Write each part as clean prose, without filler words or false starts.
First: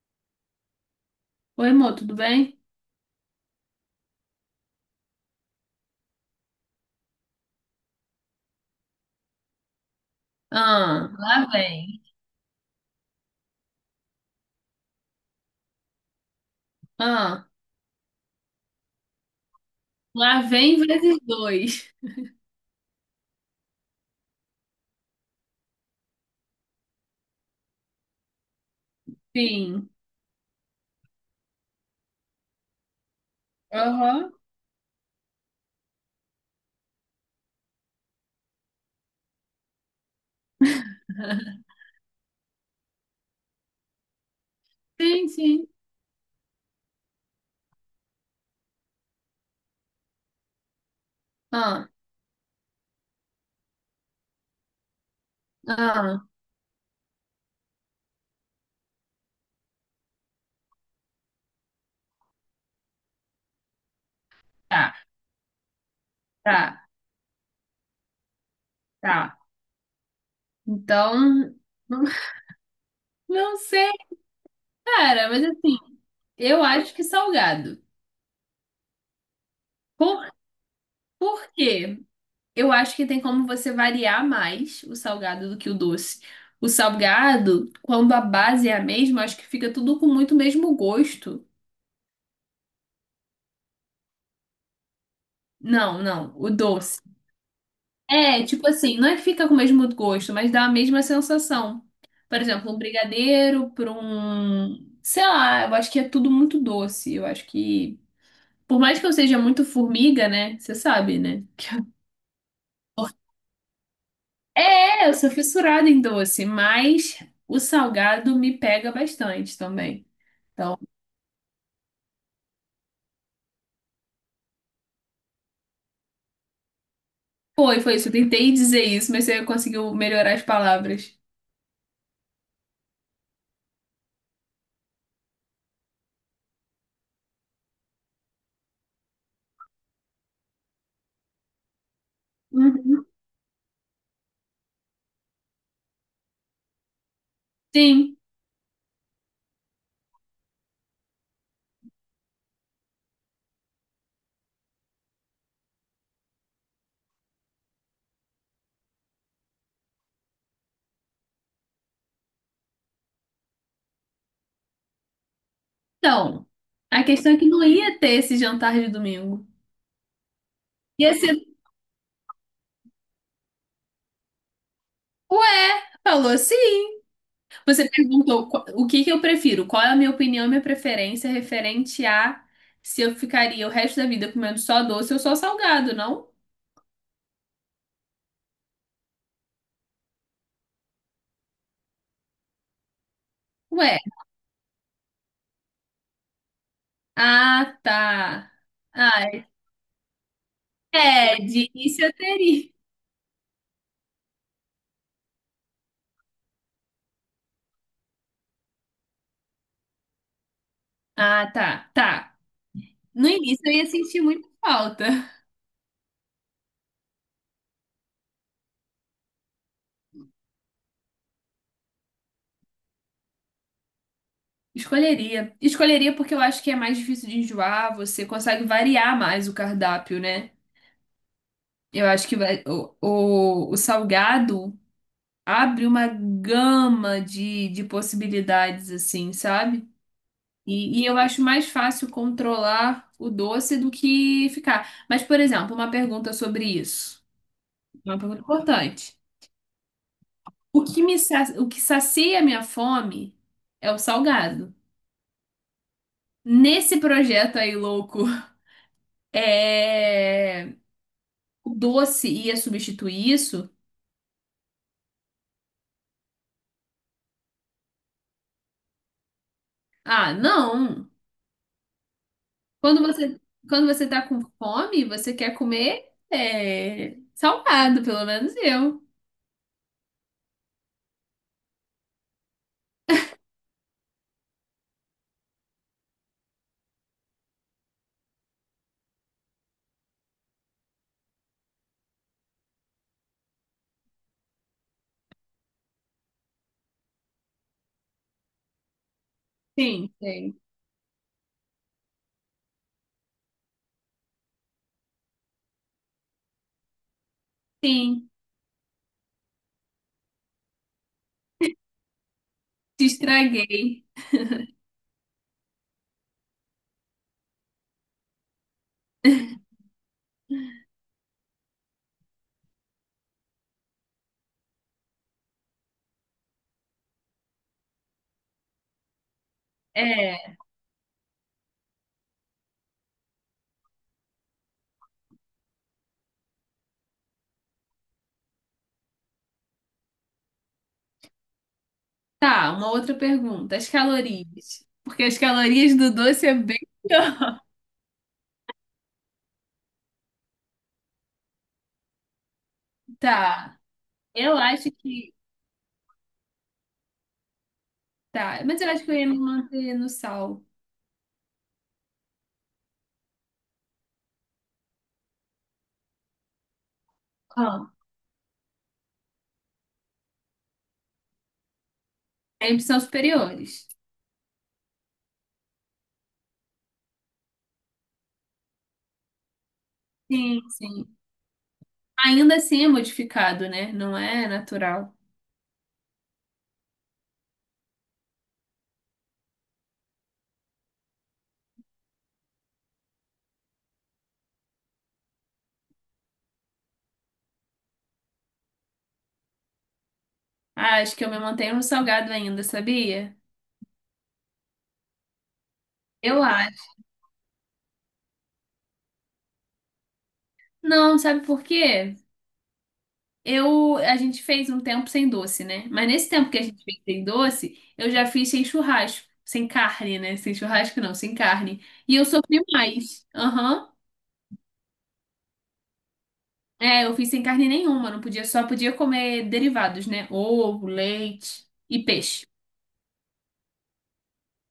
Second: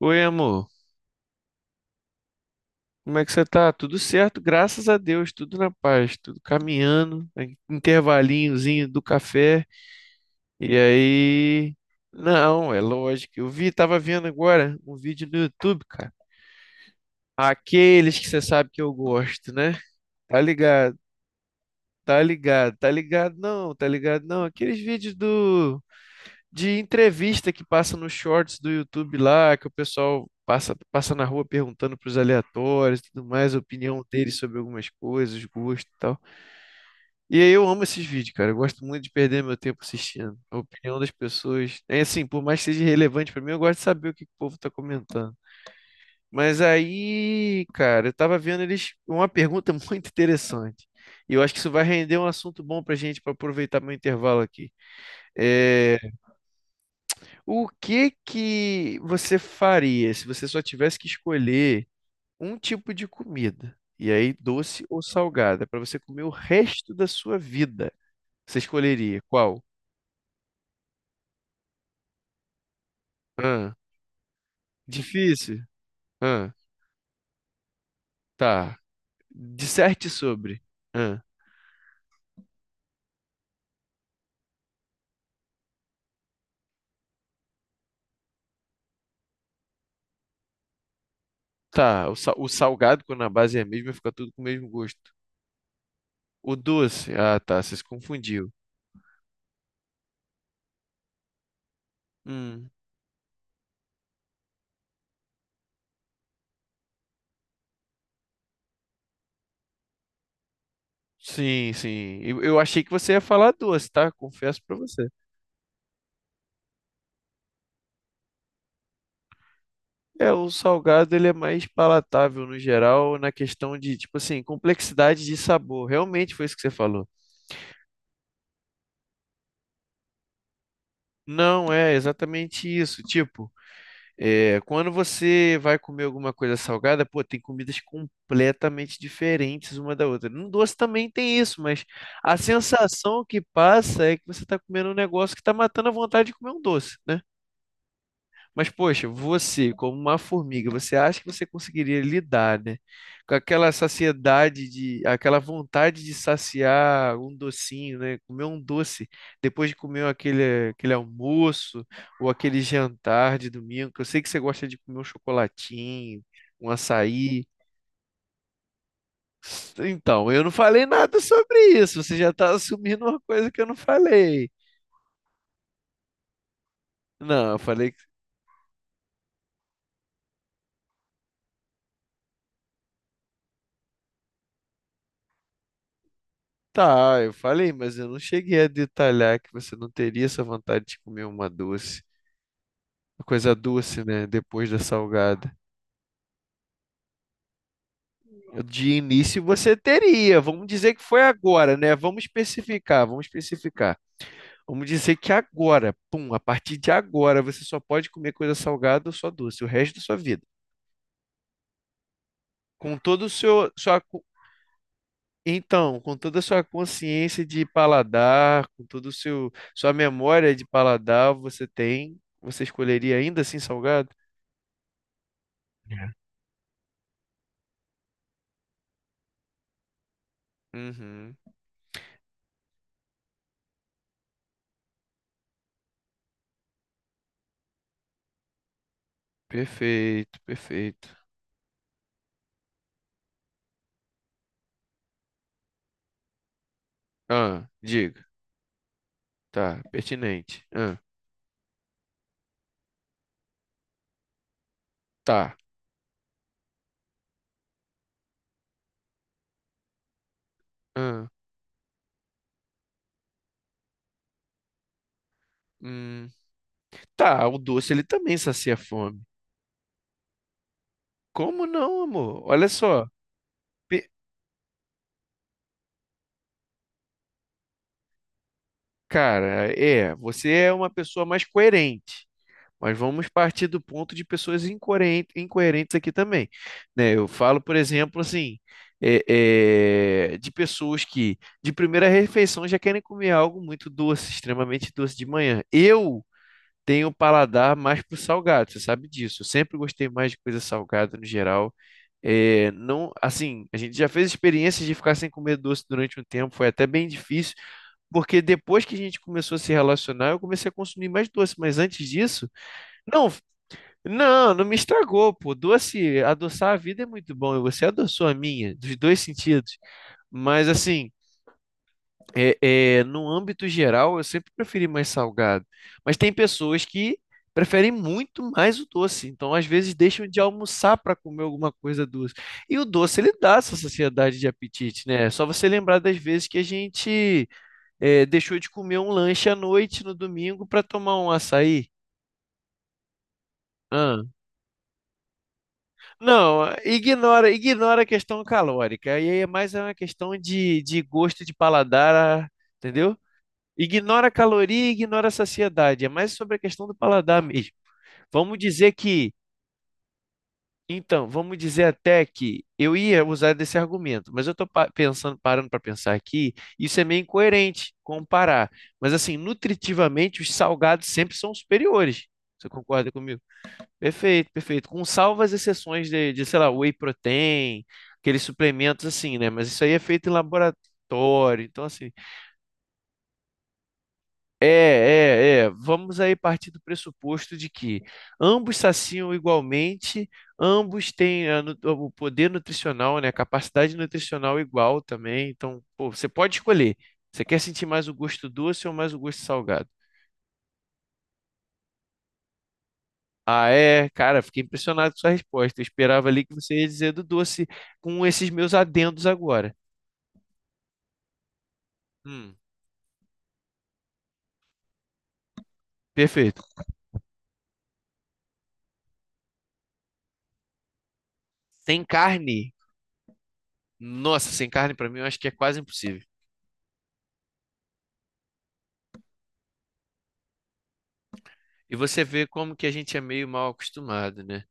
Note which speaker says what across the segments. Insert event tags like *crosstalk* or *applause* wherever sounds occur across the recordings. Speaker 1: Oi, amor.
Speaker 2: Oi, amor, tudo bem?
Speaker 1: Como é que você tá? Tudo certo, graças a Deus, tudo na paz, tudo caminhando, né, intervalinhozinho do café. E
Speaker 2: Ah, lá
Speaker 1: aí,
Speaker 2: vem.
Speaker 1: não, é lógico. Eu vi, tava vendo agora um vídeo no YouTube, cara.
Speaker 2: Ah,
Speaker 1: Aqueles que você sabe que eu gosto, né? Tá
Speaker 2: lá vem
Speaker 1: ligado,
Speaker 2: vezes dois.
Speaker 1: tá ligado, tá ligado, não, tá ligado, não. Aqueles vídeos do de entrevista que passa nos shorts do YouTube lá, que o
Speaker 2: Sim.
Speaker 1: pessoal passa, passa na rua perguntando pros aleatórios e tudo mais, a opinião
Speaker 2: Aham.
Speaker 1: deles sobre algumas coisas, gosto e tal. E aí eu amo esses vídeos, cara. Eu gosto muito de perder meu tempo assistindo a opinião das
Speaker 2: *laughs*
Speaker 1: pessoas. É assim, por mais que seja relevante pra mim, eu gosto de saber o que que o povo tá
Speaker 2: Sim,
Speaker 1: comentando.
Speaker 2: sim.
Speaker 1: Mas aí, cara, eu tava vendo eles uma pergunta *laughs* muito interessante. E eu acho que isso vai
Speaker 2: Ah,
Speaker 1: render um assunto bom pra gente para aproveitar meu intervalo aqui. É,
Speaker 2: ah,
Speaker 1: o que que você faria se você só tivesse que escolher um tipo de comida? E aí, doce
Speaker 2: tá,
Speaker 1: ou salgada, para você comer o
Speaker 2: tá,
Speaker 1: resto da sua vida? Você escolheria
Speaker 2: tá.
Speaker 1: qual?
Speaker 2: Então, *laughs* não, não
Speaker 1: Ah,
Speaker 2: sei, cara, mas
Speaker 1: difícil?
Speaker 2: assim,
Speaker 1: Ah,
Speaker 2: eu acho que salgado.
Speaker 1: tá. Disserte
Speaker 2: Por,
Speaker 1: sobre. Ah,
Speaker 2: por quê? Eu acho que tem como você variar mais o salgado do que o doce. O salgado, quando a base é a mesma, acho que fica tudo com muito mesmo gosto.
Speaker 1: tá. O, o salgado, quando a base é a mesma, fica tudo com o mesmo gosto.
Speaker 2: Não, não, o
Speaker 1: O
Speaker 2: doce.
Speaker 1: doce? Ah, tá. Você se
Speaker 2: É,
Speaker 1: confundiu.
Speaker 2: tipo assim, não é que fica com o mesmo gosto, mas dá a mesma sensação. Por
Speaker 1: Hum.
Speaker 2: exemplo, um brigadeiro para um, sei lá, eu acho que é tudo muito doce. Eu acho que, por mais que eu seja muito formiga, né? Você sabe, né?
Speaker 1: Sim, sim. Eu achei que você ia falar doce, tá? Confesso para você.
Speaker 2: É, eu sou fissurada em doce, mas o salgado me pega bastante também.
Speaker 1: É, o
Speaker 2: Então,
Speaker 1: salgado ele é mais palatável no geral, na questão de, tipo assim, complexidade de sabor. Realmente foi isso que você falou.
Speaker 2: foi isso. Eu tentei dizer isso, mas você conseguiu melhorar as palavras.
Speaker 1: Não é exatamente isso. Tipo, é, quando você vai comer alguma coisa salgada, pô, tem comidas completamente diferentes uma da outra. No doce também tem isso, mas a
Speaker 2: Uhum.
Speaker 1: sensação que passa é que você está comendo um negócio que está matando a vontade de comer um doce, né?
Speaker 2: Sim.
Speaker 1: Mas, poxa, você, como uma formiga, você acha que você conseguiria lidar, né? Com aquela saciedade de, aquela vontade de saciar um docinho, né? Comer um doce depois de comer aquele almoço ou aquele jantar de domingo, que eu sei que você gosta de comer um chocolatinho,
Speaker 2: Então,
Speaker 1: um
Speaker 2: a questão é
Speaker 1: açaí.
Speaker 2: que não ia ter esse jantar de domingo.
Speaker 1: Então, eu não falei
Speaker 2: E
Speaker 1: nada
Speaker 2: assim,
Speaker 1: sobre isso. Você já está assumindo uma coisa que eu não falei.
Speaker 2: ué, falou sim.
Speaker 1: Não, eu
Speaker 2: Você
Speaker 1: falei.
Speaker 2: perguntou o que que eu prefiro, qual é a minha opinião, minha preferência referente a se eu ficaria o resto da vida comendo só doce ou só salgado, não?
Speaker 1: Tá, eu falei, mas eu não cheguei a detalhar que você não teria essa vontade de comer uma doce, uma coisa
Speaker 2: Ué,
Speaker 1: doce, né? Depois da salgada.
Speaker 2: ah, tá.
Speaker 1: De início
Speaker 2: Ah,
Speaker 1: você teria, vamos dizer que foi
Speaker 2: é, de
Speaker 1: agora, né?
Speaker 2: início eu
Speaker 1: Vamos
Speaker 2: teria.
Speaker 1: especificar, vamos especificar. Vamos dizer que agora, pum, a partir de agora você só pode comer coisa salgada ou só doce, o resto da sua vida.
Speaker 2: Ah, tá, tá.
Speaker 1: Com todo
Speaker 2: No
Speaker 1: o
Speaker 2: início
Speaker 1: seu,
Speaker 2: eu ia
Speaker 1: sua,
Speaker 2: sentir muita falta.
Speaker 1: então, com toda a sua consciência de paladar, com todo o seu sua memória de paladar, você tem, você escolheria ainda assim salgado?
Speaker 2: Escolheria. Escolheria
Speaker 1: É.
Speaker 2: porque eu acho que é mais difícil de enjoar, você consegue variar mais o cardápio, né?
Speaker 1: Uhum.
Speaker 2: Eu acho que o salgado abre uma gama de possibilidades, assim, sabe?
Speaker 1: Perfeito,
Speaker 2: E
Speaker 1: perfeito.
Speaker 2: eu acho mais fácil controlar o doce do que ficar. Mas, por exemplo, uma pergunta sobre isso.
Speaker 1: Ah,
Speaker 2: Uma
Speaker 1: diga.
Speaker 2: pergunta importante.
Speaker 1: Tá, pertinente.
Speaker 2: O
Speaker 1: Ah,
Speaker 2: que me, sa- o que sacia a minha fome é o salgado.
Speaker 1: tá.
Speaker 2: Nesse projeto aí louco, *laughs* é...
Speaker 1: Ah,
Speaker 2: o doce ia substituir isso?
Speaker 1: hum. Tá, o doce ele também sacia a fome.
Speaker 2: Ah, não.
Speaker 1: Como não, amor? Olha
Speaker 2: Quando
Speaker 1: só.
Speaker 2: você, quando você
Speaker 1: Pe-
Speaker 2: tá com fome, você quer comer é, salgado, pelo menos eu.
Speaker 1: Cara, é, você é uma pessoa mais coerente. Mas vamos partir do ponto de pessoas incoerentes aqui também, né? Eu falo, por exemplo, assim, de pessoas que de primeira refeição já querem comer algo muito doce, extremamente doce de manhã. Eu tenho um paladar mais pro salgado, você sabe disso. Eu sempre gostei
Speaker 2: Sim,
Speaker 1: mais de
Speaker 2: sim.
Speaker 1: coisa salgada no geral. É, não, assim, a gente já fez experiências de ficar sem comer doce durante um tempo, foi até bem difícil,
Speaker 2: Sim,
Speaker 1: porque depois que a gente começou a se relacionar, eu comecei a consumir mais doce, mas antes disso,
Speaker 2: te
Speaker 1: não,
Speaker 2: estraguei.
Speaker 1: não, não me estragou, pô. Doce, adoçar a vida é muito bom. E você adoçou a minha, dos dois
Speaker 2: *laughs*
Speaker 1: sentidos. Mas assim, é, no âmbito geral, eu sempre preferi mais salgado. Mas tem pessoas que preferem muito mais o doce. Então, às vezes, deixam de
Speaker 2: É,
Speaker 1: almoçar para comer alguma coisa doce. E o doce, ele dá essa saciedade de apetite, né? É só você lembrar das vezes que a gente é, deixou de comer um lanche à noite no domingo para tomar um açaí.
Speaker 2: tá, uma outra pergunta. As calorias. Porque as calorias do doce é
Speaker 1: Não,
Speaker 2: bem
Speaker 1: ignora,
Speaker 2: pior. *laughs*
Speaker 1: ignora a questão calórica. E aí é mais uma questão de gosto de paladar, entendeu?
Speaker 2: Tá,
Speaker 1: Ignora a
Speaker 2: eu
Speaker 1: caloria,
Speaker 2: acho
Speaker 1: e ignora a
Speaker 2: que.
Speaker 1: saciedade. É mais sobre a questão do paladar mesmo. Vamos
Speaker 2: Tá, mas eu
Speaker 1: dizer
Speaker 2: acho que eu ia
Speaker 1: que,
Speaker 2: me manter no sal.
Speaker 1: então, vamos dizer até que eu ia usar desse argumento, mas eu estou pensando, parando para pensar aqui, isso é meio
Speaker 2: Ah.
Speaker 1: incoerente comparar. Mas assim, nutritivamente, os salgados sempre são superiores. Você
Speaker 2: Sempre são
Speaker 1: concorda comigo?
Speaker 2: superiores.
Speaker 1: Perfeito, perfeito. Com salvas exceções de, sei lá, whey protein, aqueles suplementos assim, né? Mas isso aí é feito em
Speaker 2: Sim, sim.
Speaker 1: laboratório. Então, assim,
Speaker 2: Ainda assim é modificado, né? Não é natural.
Speaker 1: Vamos aí partir do pressuposto de que ambos saciam igualmente, ambos têm o poder nutricional, né? A capacidade nutricional igual também. Então, pô, você pode escolher. Você quer sentir mais o gosto doce ou mais o gosto salgado?
Speaker 2: Ah, acho que eu me mantenho no salgado ainda, sabia?
Speaker 1: Ah, é? Cara, fiquei impressionado com sua resposta. Eu esperava
Speaker 2: Eu
Speaker 1: ali que você
Speaker 2: acho.
Speaker 1: ia dizer do doce com esses meus adendos agora.
Speaker 2: Não, sabe por quê?
Speaker 1: Hum,
Speaker 2: A gente fez um tempo sem doce, né? Mas nesse tempo que
Speaker 1: perfeito.
Speaker 2: a gente fez sem doce, eu já fiz sem churrasco, sem carne, né? Sem churrasco não, sem carne.
Speaker 1: Sem
Speaker 2: E eu
Speaker 1: carne?
Speaker 2: sofri mais. Aham.
Speaker 1: Nossa, sem carne pra mim eu acho que é quase impossível.
Speaker 2: É, eu fiz sem carne nenhuma, não podia, só podia comer derivados, né? Ovo, leite
Speaker 1: E
Speaker 2: e
Speaker 1: você
Speaker 2: peixe.
Speaker 1: vê como que a gente é meio mal acostumado, né?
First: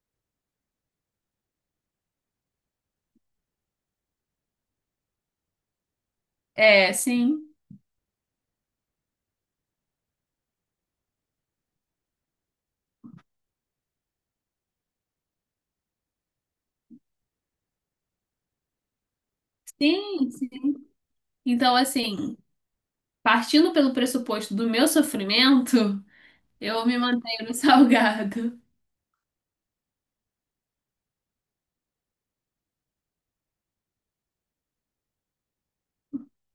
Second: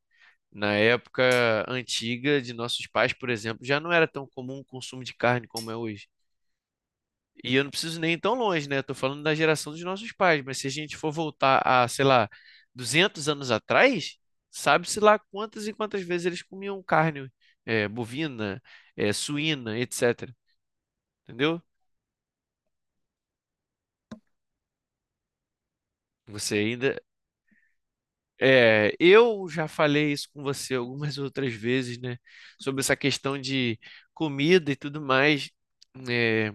Speaker 1: Na época antiga de nossos pais, por exemplo, já não era tão comum o consumo de carne como é hoje.
Speaker 2: É, sim.
Speaker 1: E eu não preciso nem ir tão longe, né? Eu tô falando da geração dos nossos pais, mas se a gente for voltar a, sei lá, 200 anos atrás, sabe-se lá quantas e quantas vezes eles comiam carne, bovina, suína,
Speaker 2: Sim,
Speaker 1: etc.
Speaker 2: sim.
Speaker 1: Entendeu?
Speaker 2: Então, assim, partindo pelo pressuposto do meu sofrimento,
Speaker 1: Você
Speaker 2: eu me
Speaker 1: ainda.
Speaker 2: mantenho no *laughs* salgado.
Speaker 1: É, eu já falei isso com você algumas *laughs* outras vezes, né? Sobre essa questão de comida e tudo mais. É,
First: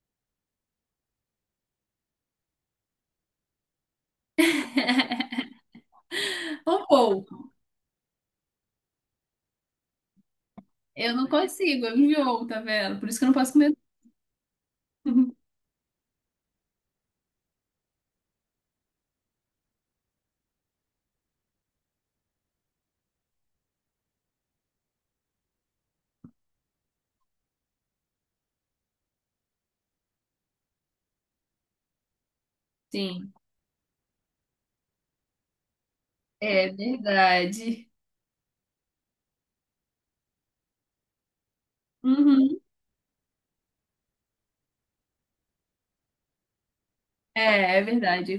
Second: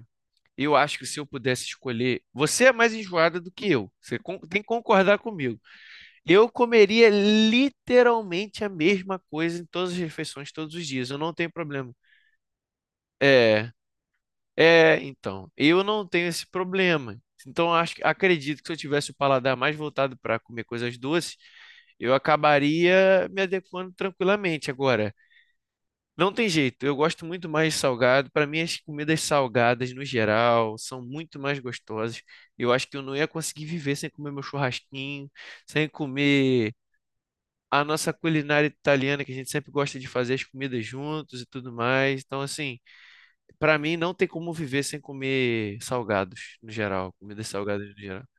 Speaker 1: eu acho que se eu pudesse escolher. Você é mais enjoada do que eu. Tem que concordar comigo. Eu
Speaker 2: Um
Speaker 1: comeria
Speaker 2: pouco.
Speaker 1: literalmente a mesma coisa em todas as refeições, todos os dias.
Speaker 2: Eu
Speaker 1: Eu
Speaker 2: não
Speaker 1: não tenho
Speaker 2: consigo,
Speaker 1: problema.
Speaker 2: eu enjoo, tá vendo? Por isso que eu não posso
Speaker 1: É,
Speaker 2: comer tudo.
Speaker 1: então, eu não tenho esse problema. Então, acredito que se eu tivesse o paladar mais voltado para comer coisas doces, eu acabaria me adequando tranquilamente. Agora, não tem jeito. Eu gosto muito mais de salgado. Para mim, as comidas salgadas, no geral, são muito mais gostosas. Eu acho que eu não ia
Speaker 2: Sim,
Speaker 1: conseguir viver sem comer meu churrasquinho, sem
Speaker 2: é
Speaker 1: comer a
Speaker 2: verdade.
Speaker 1: nossa culinária italiana, que a gente sempre gosta de fazer as comidas juntos e tudo mais. Então,
Speaker 2: Uhum.
Speaker 1: assim, pra mim não tem como viver sem comer salgados, no geral, comidas
Speaker 2: É, é
Speaker 1: salgadas no geral.
Speaker 2: verdade, é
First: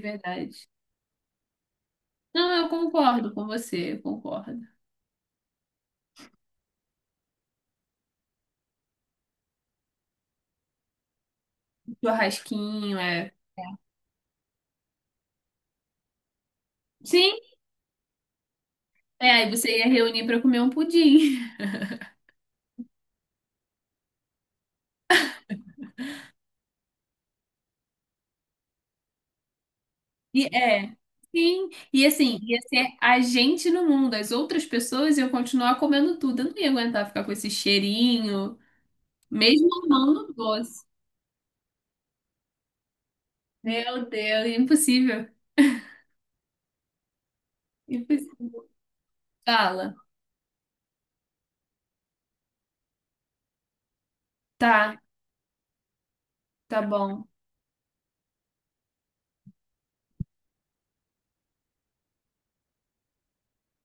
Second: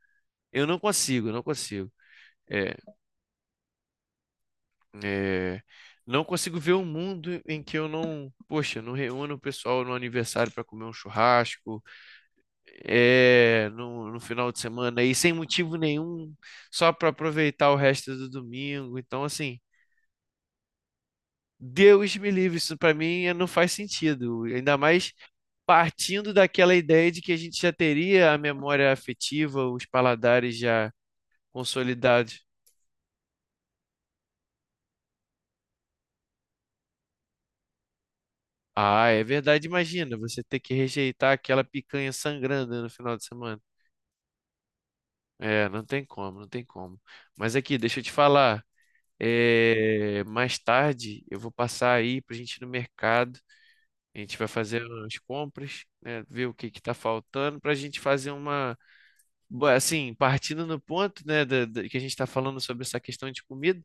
Speaker 1: Eu
Speaker 2: verdade.
Speaker 1: não consigo, não consigo.
Speaker 2: Não, eu
Speaker 1: É,
Speaker 2: concordo com você, eu concordo.
Speaker 1: é, não consigo ver um mundo em que eu não, poxa, não reúno o pessoal no aniversário para comer um churrasco,
Speaker 2: Churrasquinho, é.
Speaker 1: é, no final de semana, e sem motivo nenhum, só para
Speaker 2: Sim,
Speaker 1: aproveitar o resto do domingo. Então,
Speaker 2: é, aí
Speaker 1: assim,
Speaker 2: você ia reunir pra comer um pudim. *laughs*
Speaker 1: Deus me livre, isso para mim não faz sentido. Ainda mais partindo daquela ideia de que a gente já teria a memória afetiva, os
Speaker 2: E
Speaker 1: paladares já
Speaker 2: é, sim. E assim,
Speaker 1: consolidados.
Speaker 2: ia ser a gente no mundo, as outras pessoas iam continuar comendo tudo. Eu não ia aguentar ficar com esse cheirinho,
Speaker 1: Ah, é verdade,
Speaker 2: mesmo
Speaker 1: imagina,
Speaker 2: amando o
Speaker 1: você ter que
Speaker 2: doce.
Speaker 1: rejeitar aquela picanha sangrando no final de semana.
Speaker 2: Meu Deus, é impossível.
Speaker 1: É, não tem como, não tem como. Mas aqui, deixa eu te falar.
Speaker 2: Impossível. Fala.
Speaker 1: É, mais tarde eu vou passar aí pra gente ir no mercado. A gente vai fazer
Speaker 2: Tá.
Speaker 1: as compras, né? Ver o que que
Speaker 2: Tá
Speaker 1: tá
Speaker 2: bom.
Speaker 1: faltando pra gente fazer uma assim, partindo no ponto, né, que a gente está falando sobre essa questão de comida,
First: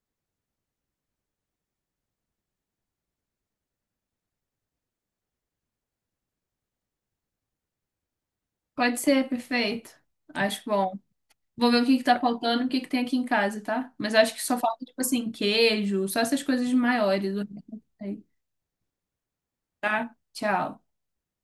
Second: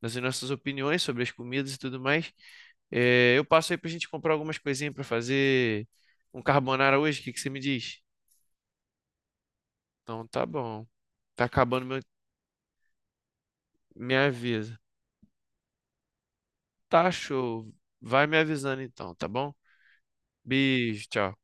Speaker 1: das nossas opiniões sobre as comidas e tudo mais, é, eu passo aí para a gente comprar algumas coisinhas para fazer um carbonara hoje, o que que você me diz?
Speaker 2: Pode ser, perfeito.
Speaker 1: Então, tá
Speaker 2: Acho
Speaker 1: bom.
Speaker 2: bom.
Speaker 1: Tá
Speaker 2: Vou ver
Speaker 1: acabando
Speaker 2: o que
Speaker 1: meu,
Speaker 2: que tá faltando, o que que tem aqui em casa, tá? Mas
Speaker 1: me
Speaker 2: acho que só
Speaker 1: avisa.
Speaker 2: falta, tipo assim, queijo, só essas coisas
Speaker 1: Tá
Speaker 2: maiores. O resto
Speaker 1: show.
Speaker 2: não sei.
Speaker 1: Vai me avisando então, tá bom?
Speaker 2: Tá? Tchau.
Speaker 1: Beijo, tchau.